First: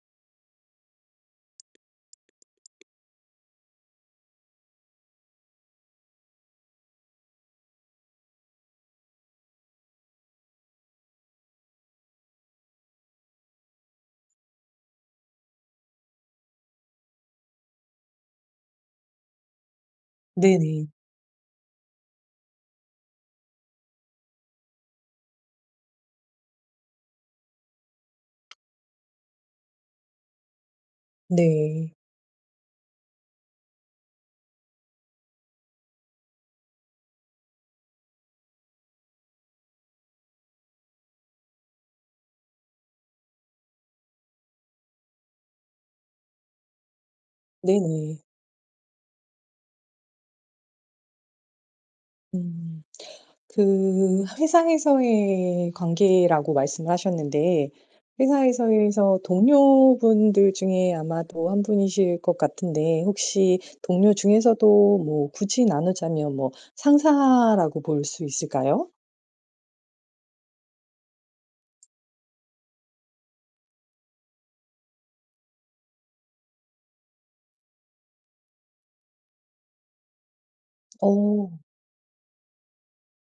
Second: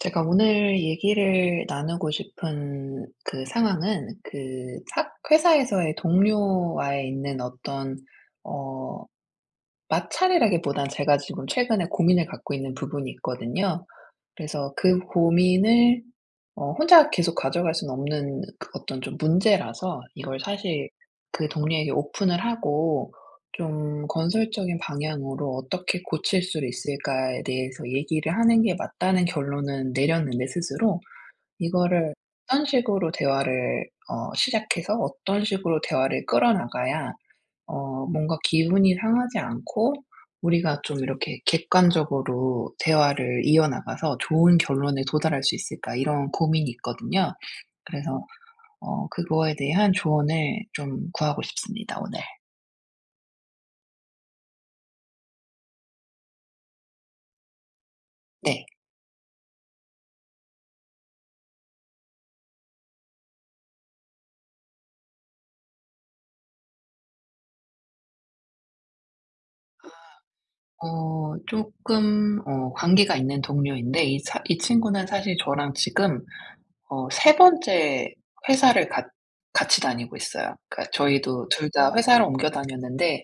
제가 오늘 얘기를 나누고 싶은 그 상황은 그 학 회사에서의 동료와의 있는 어떤 어 마찰이라기보단, 제가 지금 최근에 고민을 갖고 있는 부분이 있거든요. 그래서 그 고민을 혼자 계속 가져갈 수는 없는 그 어떤 좀 문제라서, 이걸 네네. 사실 그 동료에게 오픈을 하고 좀 건설적인 방향으로 어떻게 고칠 수 있을까에 대해서 얘기를 하는 게 맞다는 결론은 내렸는데, 스스로 네. 이거를 어떤 식으로 대화를 시작해서 어떤 식으로 대화를 끌어나가야 뭔가 기분이 상하지 않고 우리가 좀 이렇게 객관적으로 대화를 이어나가서 좋은 결론에 도달할 수 있을까, 이런 고민이 있거든요. 네네. 그래서 그거에 대한 조언을 좀 구하고 싶습니다, 오늘. 음. 그 회사에서의 관계라고 말씀을 하셨는데 네. 회사에서에서 동료분들 중에 아마도 한 분이실 것 같은데 혹시 동료 중에서도 뭐 굳이 나누자면 뭐 상사라고 볼 수 있을까요? 조금 관계가 있는 동료인데, 이 친구는 사실 저랑 지금 어 세 번째 회사를 같 같이 다니고 있어요. 그러니까 저희도 어 둘 다 회사를 옮겨 다녔는데,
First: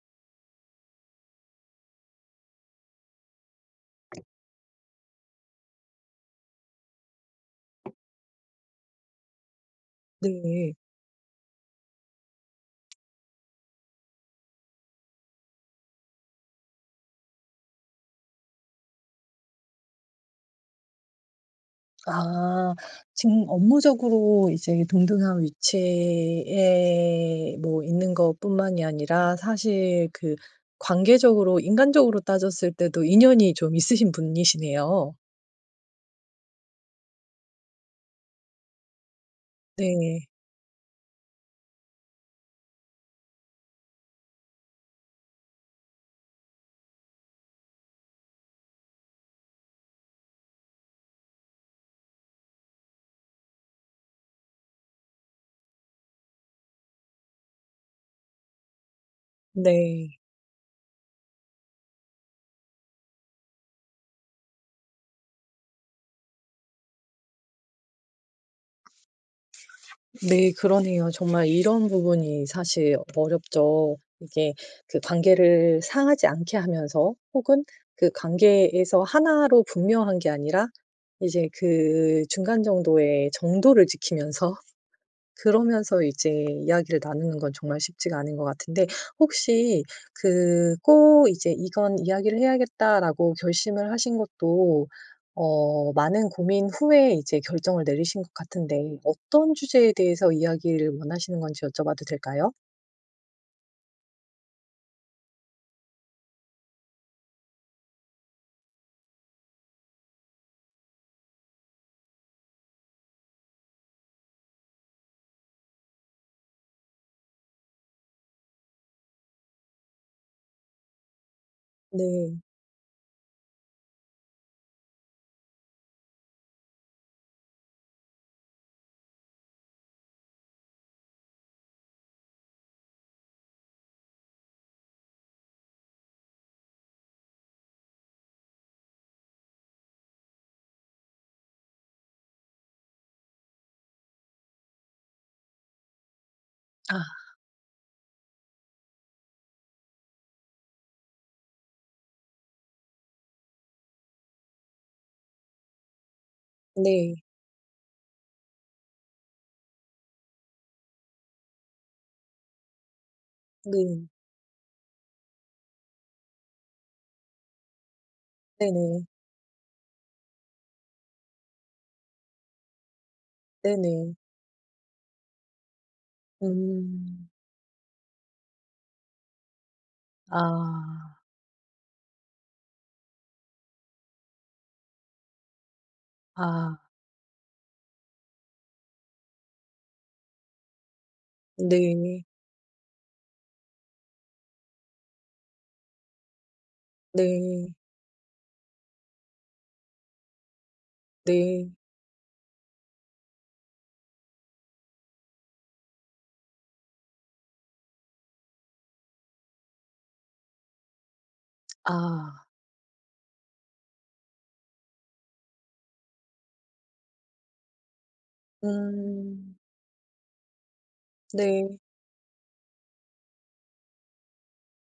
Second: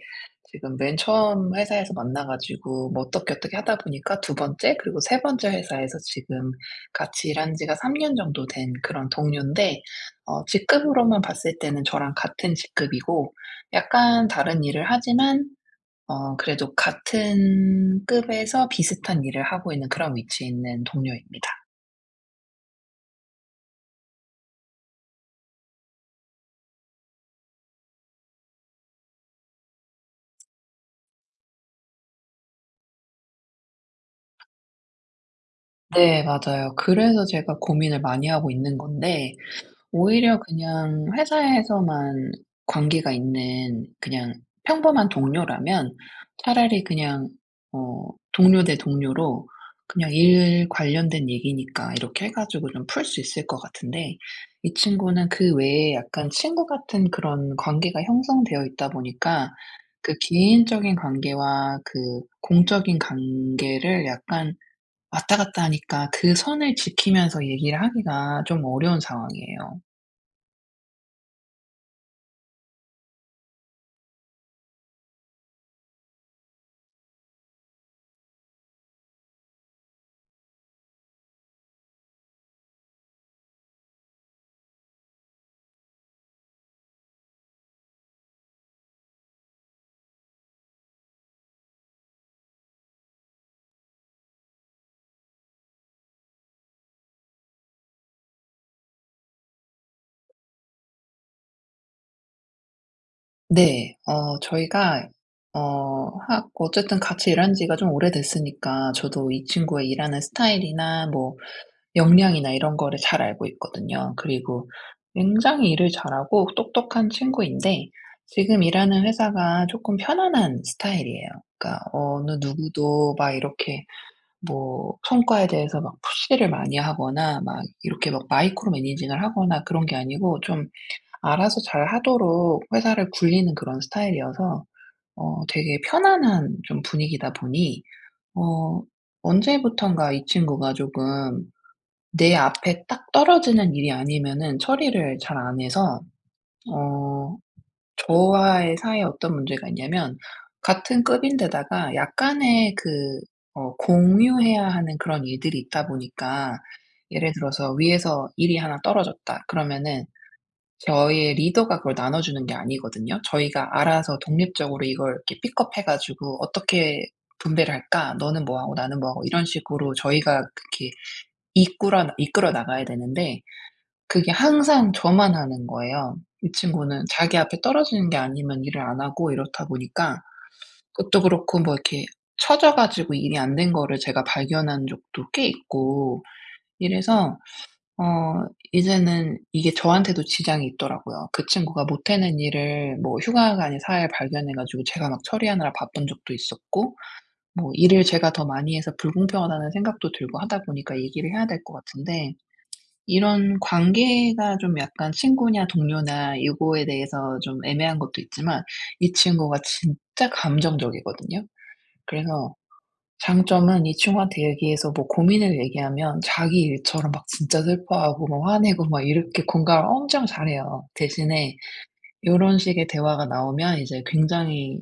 지금 맨 처음 회사에서 만나 가지고 뭐 어떻게 어떻게 하다 보니까 두 번째, 그리고 세 번째 회사에서 지금 같이 일한 지가 3년 정도 된 그런 동료인데, 네. 직급으로만 봤을 때는 저랑 같은 직급이고 약간 다른 일을 하지만, 그래도 같은 급에서 비슷한 일을 하고 있는 그런 위치에 있는 동료입니다. 아. 지금 업무적으로 이제 동등한 위치에 뭐 있는 것뿐만이 아니라 사실 그 관계적으로 인간적으로 따졌을 때도 인연이 좀 있으신 분이시네요. 네, 맞아요. 그래서 제가 고민을 많이 하고 있는 건데, 네. 오히려 그냥 회사에서만 관계가 있는 그냥 평범한 동료라면 차라리 그냥 어 동료 대 동료로 그냥 일 관련된 얘기니까 이렇게 해 가지고 좀 풀 수 있을 것 같은데, 이 친구는 그 외에 약간 친구 같은 그런 관계가 형성되어 있다 보니까 그 네. 개인적인 관계와 그 공적인 관계를 약간 왔다 갔다 하니까, 그 선을 지키면서 얘기를 하기가 좀 어려운 상황이에요. 네 그러네요. 정말 이런 부분이 사실 어렵죠. 이게 그 관계를 상하지 않게 하면서 혹은 그 관계에서 하나로 분명한 게 아니라 이제 그 중간 정도의 정도를 지키면서 그러면서 이제 이야기를 나누는 건 정말 쉽지가 않은 것 같은데 혹시 그 꼭 이제 '이건 이야기를 해야겠다.'라고 결심을 하신 것도 많은 고민 후에 이제 결정을 내리신 것 같은데 어떤 주제에 대해서 이야기를 원하시는 건지 여쭤봐도 될까요? 네. 저희가 어 학 어쨌든 같이 일한 지가 좀 오래됐으니까 저도 이 친구의 일하는 스타일이나 뭐 역량이나 이런 거를 잘 알고 있거든요. 그리고 굉장히 일을 잘하고 똑똑한 친구인데, 지금 일하는 회사가 쪼끔 편안한 스타일이에요. 그러니까 네. 어느 누구도 막 이렇게 뭐 성과에 대해서 막 푸시를 많이 하거나 막 이렇게 막 마이크로 매니징을 하거나 그런 게 아니고, 좀 알아서 잘하도록 회사를 굴리는 그런 스타일이어서 되게 편안한 좀 분위기다 보니, 어 언제부턴가 이 친구가 조금 내 앞에 딱 떨어지는 일이 아니면은 처리를 잘 안 해서 아 어 저와의 사이에 어떤 문제가 있냐면, 같은 급인데다가 약간의 그 공유해야 하는 그런 일들이 있다 보니까, 네. 예를 들어서 위에서 일이 하나 떨어졌다 그러면은 저희의 리더가 그걸 나눠주는 게 아니거든요. 저희가 네. 알아서 독립적으로 이걸 이렇게 픽업해 가지고 "어떻게 분배를 할까? 너는 뭐 하고 나는 네네. 뭐 하고." 이런 식으로 저희가 그렇게 이끌어 나가야 되는데, 네네. 그게 항상 저만 하는 거예요. 이 친구는 음. 자기 앞에 떨어지는 게 아니면 일을 안 하고, 이렇다 보니까 아. 그것도 그렇고, 뭐 이렇게 처져 가지고 일이 안 된 거를 제가 발견한 적도 꽤 있고, 아. 이래서 어 이제는 이게 저한테도 지장이 있더라고요. 그 친구가 못 네. 해낸 일을 뭐 휴가가 아닌 사회에 발견해 가지고 제가 막 처리하느라 바쁜 적도 있었고, 뭐 네. 일을 제가 더 많이 해서 불공평하다는 생각도 들고 하다 보니까 얘기를 해야 될 네. 것 같은데, 이런 관계가 좀 약간 친구냐 동료냐 이거에 대해서 좀 애매한 것도 있지만, 이 친구가 진짜 감정적이거든요. 아. 그래서 장점은, 이 친구한테 얘기해서 뭐 고민을 얘기하면 자기 일처럼 막 진짜 슬퍼하고 막 화내고 막 이렇게 음. 공감을 엄청 잘해요. 대신에 네. 요런 식의 대화가 나오면 이제 굉장히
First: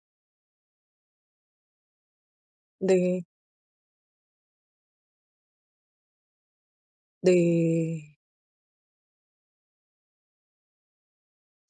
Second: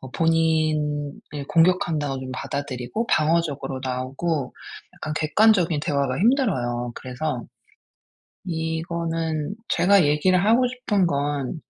본인을 공격한다고 좀 받아들이고 네. 방어적으로 나오고 약간 객관적인 대화가 힘들어요. 그래서 네. 이거는 제가 얘기를 하고 싶은 건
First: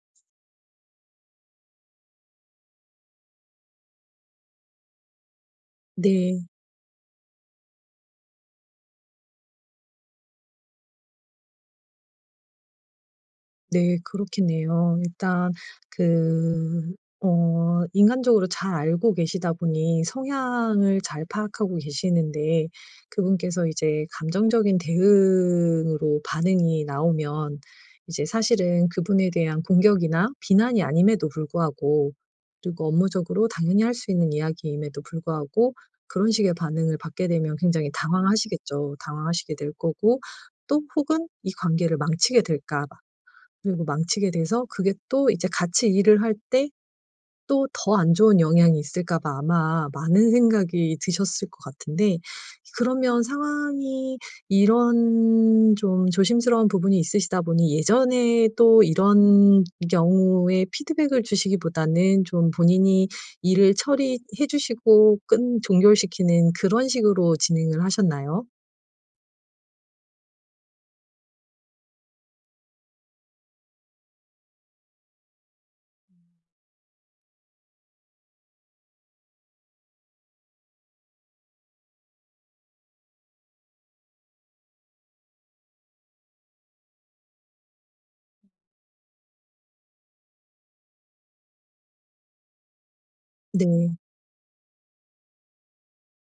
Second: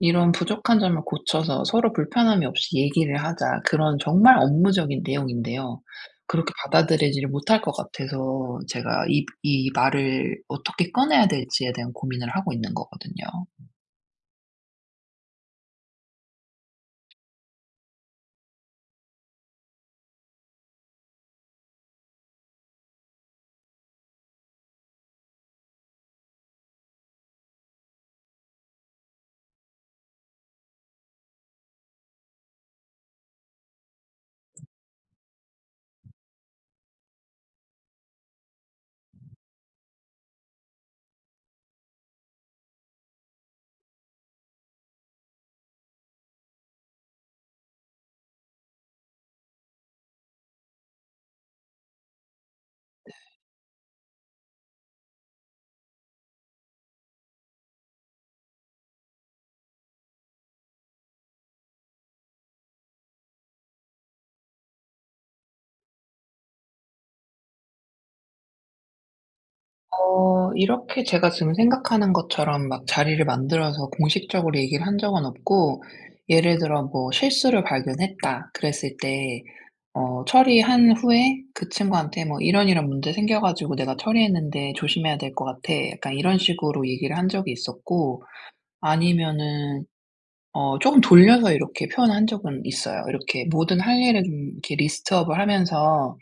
"이런 부족한 점을 고쳐서 서로 불편함이 없이 얘기를 하자." 그런 정말 업무적인 내용인데요. 네. 그렇게 받아들이지를 못할 것 같아서, 제가 이 말을 어떻게 꺼내야 될지에 대한 고민을 하고 있는 거거든요. 네 그렇겠네요. 일단 그 인간적으로 잘 알고 계시다 보니 성향을 잘 파악하고 계시는데 그분께서 이제 감정적인 대응으로 반응이 나오면 이제 사실은 그분에 대한 공격이나 비난이 아님에도 불구하고 그리고 업무적으로 당연히 할 수 있는 이야기임에도 불구하고 그런 식의 반응을 받게 되면 굉장히 당황하시겠죠. 당황하시게 될 거고 또 혹은 '이 관계를 망치게 될까.' 그리고 망치게 돼서 그게 또 이제 같이 일을 할 때 또 더 안 좋은 영향이 있을까 봐 아마 많은 생각이 드셨을 것 같은데 그러면 상황이 이런 좀 조심스러운 부분이 있으시다 보니 예전에 또 이런 경우에 피드백을 주시기보다는 좀 본인이 일을 처리해 주시고 끈 종결시키는 그런 식으로 진행을 하셨나요? 이렇게 제가 지금 생각하는 것처럼 막 자리를 만들어서 공식적으로 얘기를 한 적은 없고, 예를 들어 뭐 실수를 발견했다 그랬을 때 처리한 후에 그 친구한테 뭐 "이런 이런 문제 생겨 가지고 내가 처리했는데 조심해야 될 것 같아." 약간 이런 식으로 얘기를 한 적이 있었고, 아니면은 어금 돌려서 이렇게 표현한 적은 있어요. 이렇게 모든 네. 할 일을 좀 이렇게 리스트업을 하면서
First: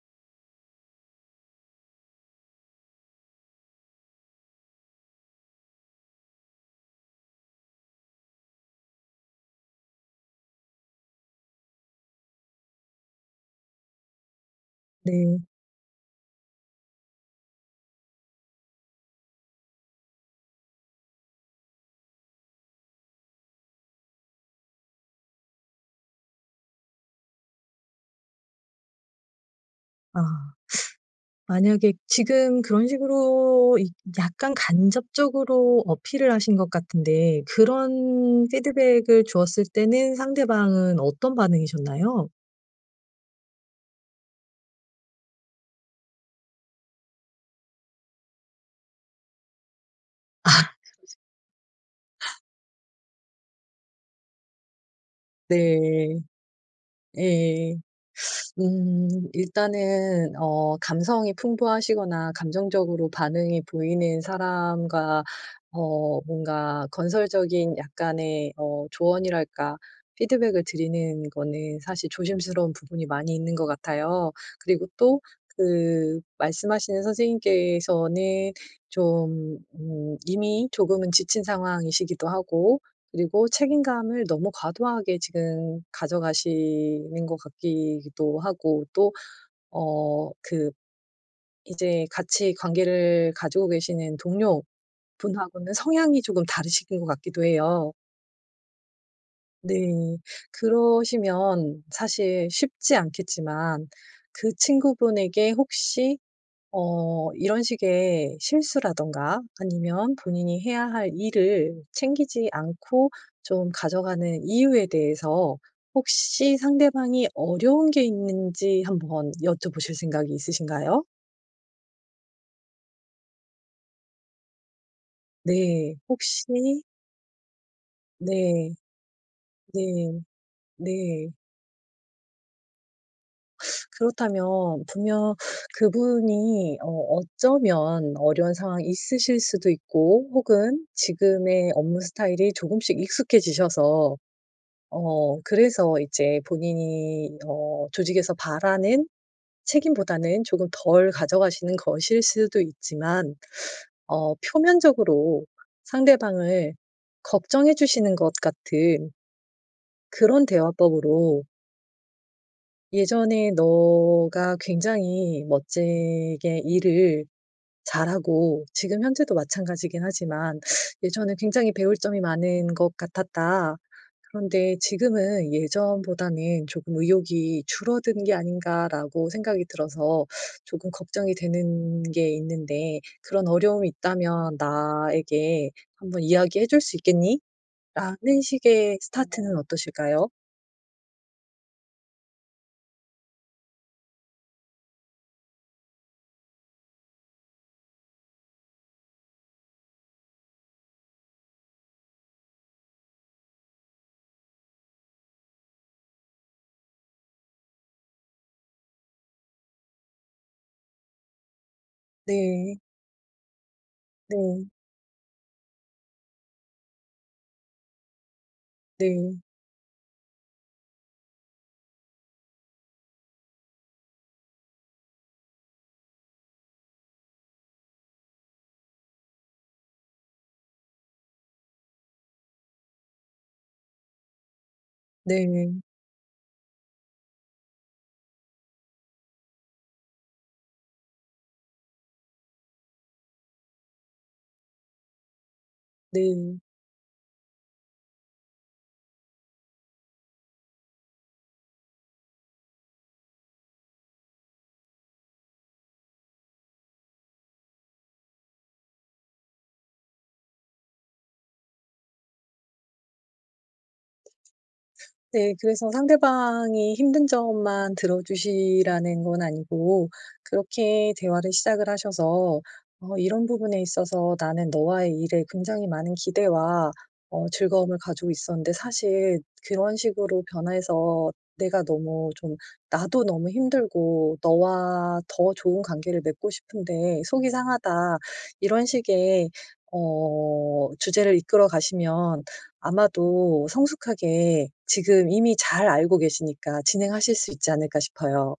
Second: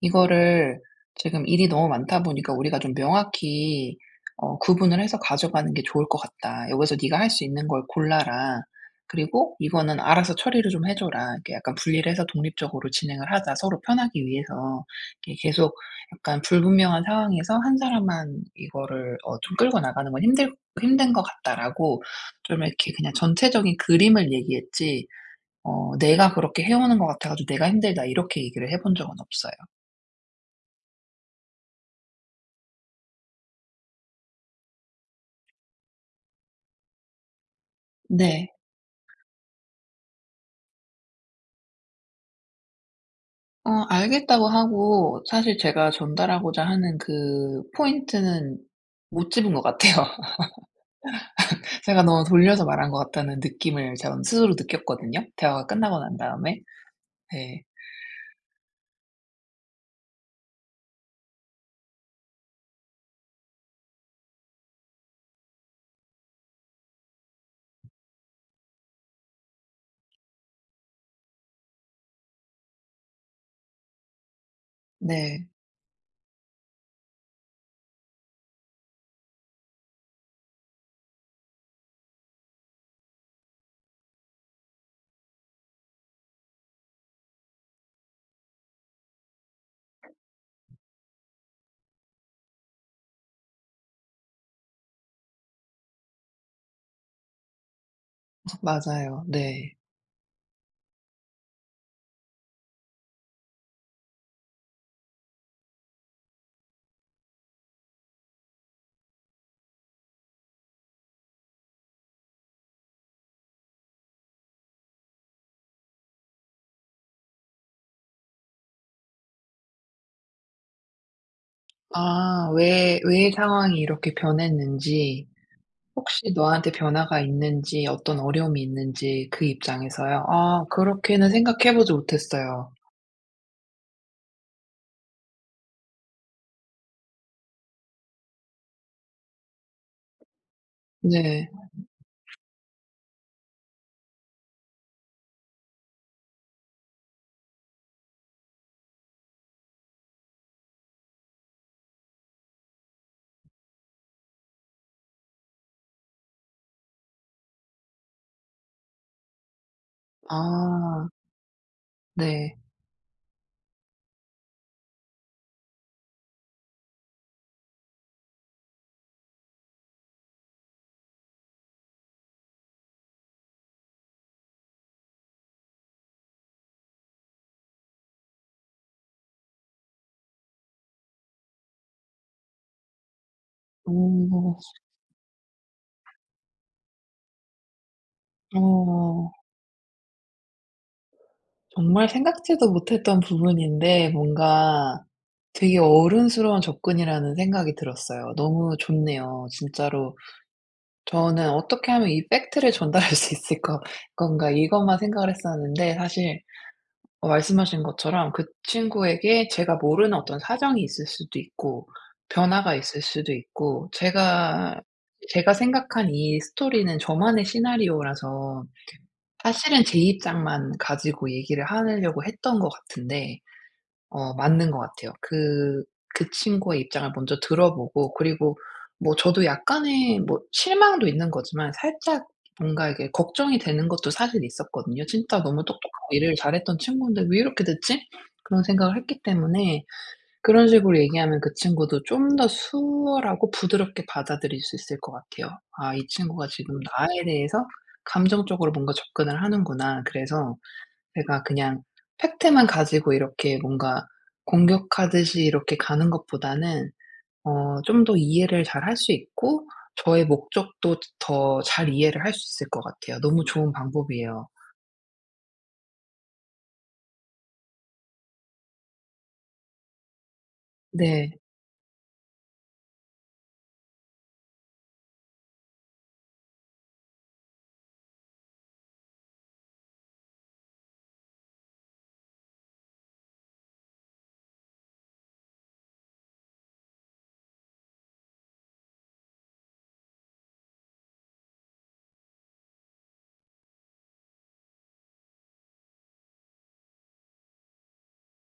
이거를, 지금 일이 너무 많다 보니까 우리가 좀 명확히 구분을 해서 가져가는 게 좋을 것 같다. "여기서 네가 할 수 있는 걸 골라라. 그리고 이거는 알아서 처리를 좀 해 줘라." 이렇게 약간 분리를 해서 독립적으로 진행을 하자, 서로 편하기 위해서. 네. 이렇게 계속 약간 불분명한 상황에서 한 사람만 이거를 좀 끌고 나가는 건 힘들 "힘든 것 같다."라고, 좀 이렇게 그냥 전체적인 그림을 얘기했지, "내가 그렇게 해 오는 것 같아 가지고 내가 힘들다." 이렇게 얘기를 해본 적은 없어요. 아. 만약에 지금 그런 식으로 이 약간 간접적으로 어필을 하신 것 같은데 그런 네. 피드백을 주었을 때는 상대방은 어떤 반응이셨나요? 알겠다고 하고, 사실 제가 전달하고자 하는 그 포인트는 못 짚은 것 같아요. 제가 너무 돌려서 말한 것 같다는 느낌을 제가 스스로 느꼈거든요, 대화가 끝나고 난 네. 다음에. 네. 예. 일단은 감성이 풍부하시거나 감정적으로 반응이 보이는 사람과 뭔가 건설적인 약간의 조언이랄까 피드백을 드리는 거는 사실 조심스러운 부분이 많이 있는 것 같아요. 그리고 또 네. 그 말씀하시는 선생님께서는 좀 이미 조금은 지친 상황이시기도 하고 그리고 책임감을 너무 과도하게 지금 가져가시는 것 같기도 하고 또 그 이제 같이 관계를 가지고 계시는 동료분하고는 성향이 조금 다르신 것 같기도 해요. 맞아요. 네. 네. 그러시면 사실 쉽지 않겠지만 그 친구분에게 혹시 이런 식의 실수라든가 아니면 본인이 해야 할 일을 챙기지 않고 좀 가져가는 이유에 대해서 혹시 상대방이 어려운 게 있는지 한번 여쭤보실 생각이 있으신가요? 아, 왜 상황이 이렇게 변했는지, 네. 혹시 혹시 너한테 변화가 있는지, 어떤 어려움이 네. 있는지 그 네. 입장에서요? 아, 그렇게는 네. 생각해 보지 못했어요. 그렇다면 분명 그분이 어쩌면 어려운 상황이 있으실 수도 있고 혹은 네. 지금의 업무 스타일이 조금씩 익숙해지셔서 그래서 이제 본인이 조직에서 바라는 책임보다는 조금 덜 가져가시는 것일 수도 있지만 표면적으로 상대방을 걱정해 주시는 것 같은 그런 아, 대화법으로 네. "예전에 너가 굉장히 멋지게 일을 잘하고 지금 현재도 마찬가지긴 하지만 예전에 굉장히 배울 점이 많은 것 같았다." 그런데 지금은 예전보다는 조금 '의욕이 줄어든 게 아닌가.'라고 생각이 들어서 조금 걱정이 되는 게 있는데 그런 어려움이 있다면 오. 나에게 한번 이야기해 줄 수 있겠니? 라는 식의 어. 스타트는 어. 떠실까요? 정말 생각지도 못했던 부분인데, 뭔가 되게 어른스러운 접근이라는 생각이 들었어요. 너무 좋네요, 진짜로. 저는 '어떻게 하면 이 팩트를 전달할 수 있을 거 건가.' 이것만 생각을 했었는데, 사실 말씀하신 것처럼 그 친구에게 제가 모르는 어떤 사정이 있을 수도 있고 변화가 네. 있을 수도 있고, 네. 제가 생각한 이 스토리는 저만의 시나리오라서 네. 사실은 제 입장만 가지고 얘기를 하려고 했던 것 같은데, 맞는 것 같아요. 그 친구의 입장을 먼저 들어보고, 그리고 뭐 저도 약간의 뭐 실망도 있는 거지만 살짝 뭔가 이게 걱정이 되는 것도 사실 있었거든요. '진짜 너무 네. 똑똑하고 일을 잘했던 친구인데 왜 이렇게 됐지?' 그런 생각을 했기 때문에, 그런 식으로 얘기하면 그 친구도 좀 더 수월하고 부드럽게 받아들일 수 있을 것 같아요. '아, 이 친구가 네. 지금 나에 대해서 감정적으로 뭔가 접근을 하는구나.' 그래서 제가 그냥 팩트만 가지고 이렇게 뭔가 공격하듯이 이렇게 가는 것보다는 좀 더 이해를 잘 할 수 있고, 저의 목적도 더 잘 이해를 할 수 있을 것 같아요. 너무 좋은 방법이에요. 네. 그래서 상대방이 힘든 점만 들어주시라는 건 아니고 그렇게 네. 대화를 시작을 하셔서 "어 이런 부분에 있어서 나는 너와의 일에 굉장히 많은 기대와 즐거움을 가지고 있었는데 사실 그런 식으로 변해서 내가 너무 좀 나도 너무 힘들고 너와 더 좋은 관계를 맺고 싶은데 속이 상하다." 이런 식의 주제를 이끌어 가시면 아마도 성숙하게 지금 이미 잘 알고 계시니까 진행하실 수 있지 않을까 싶어요.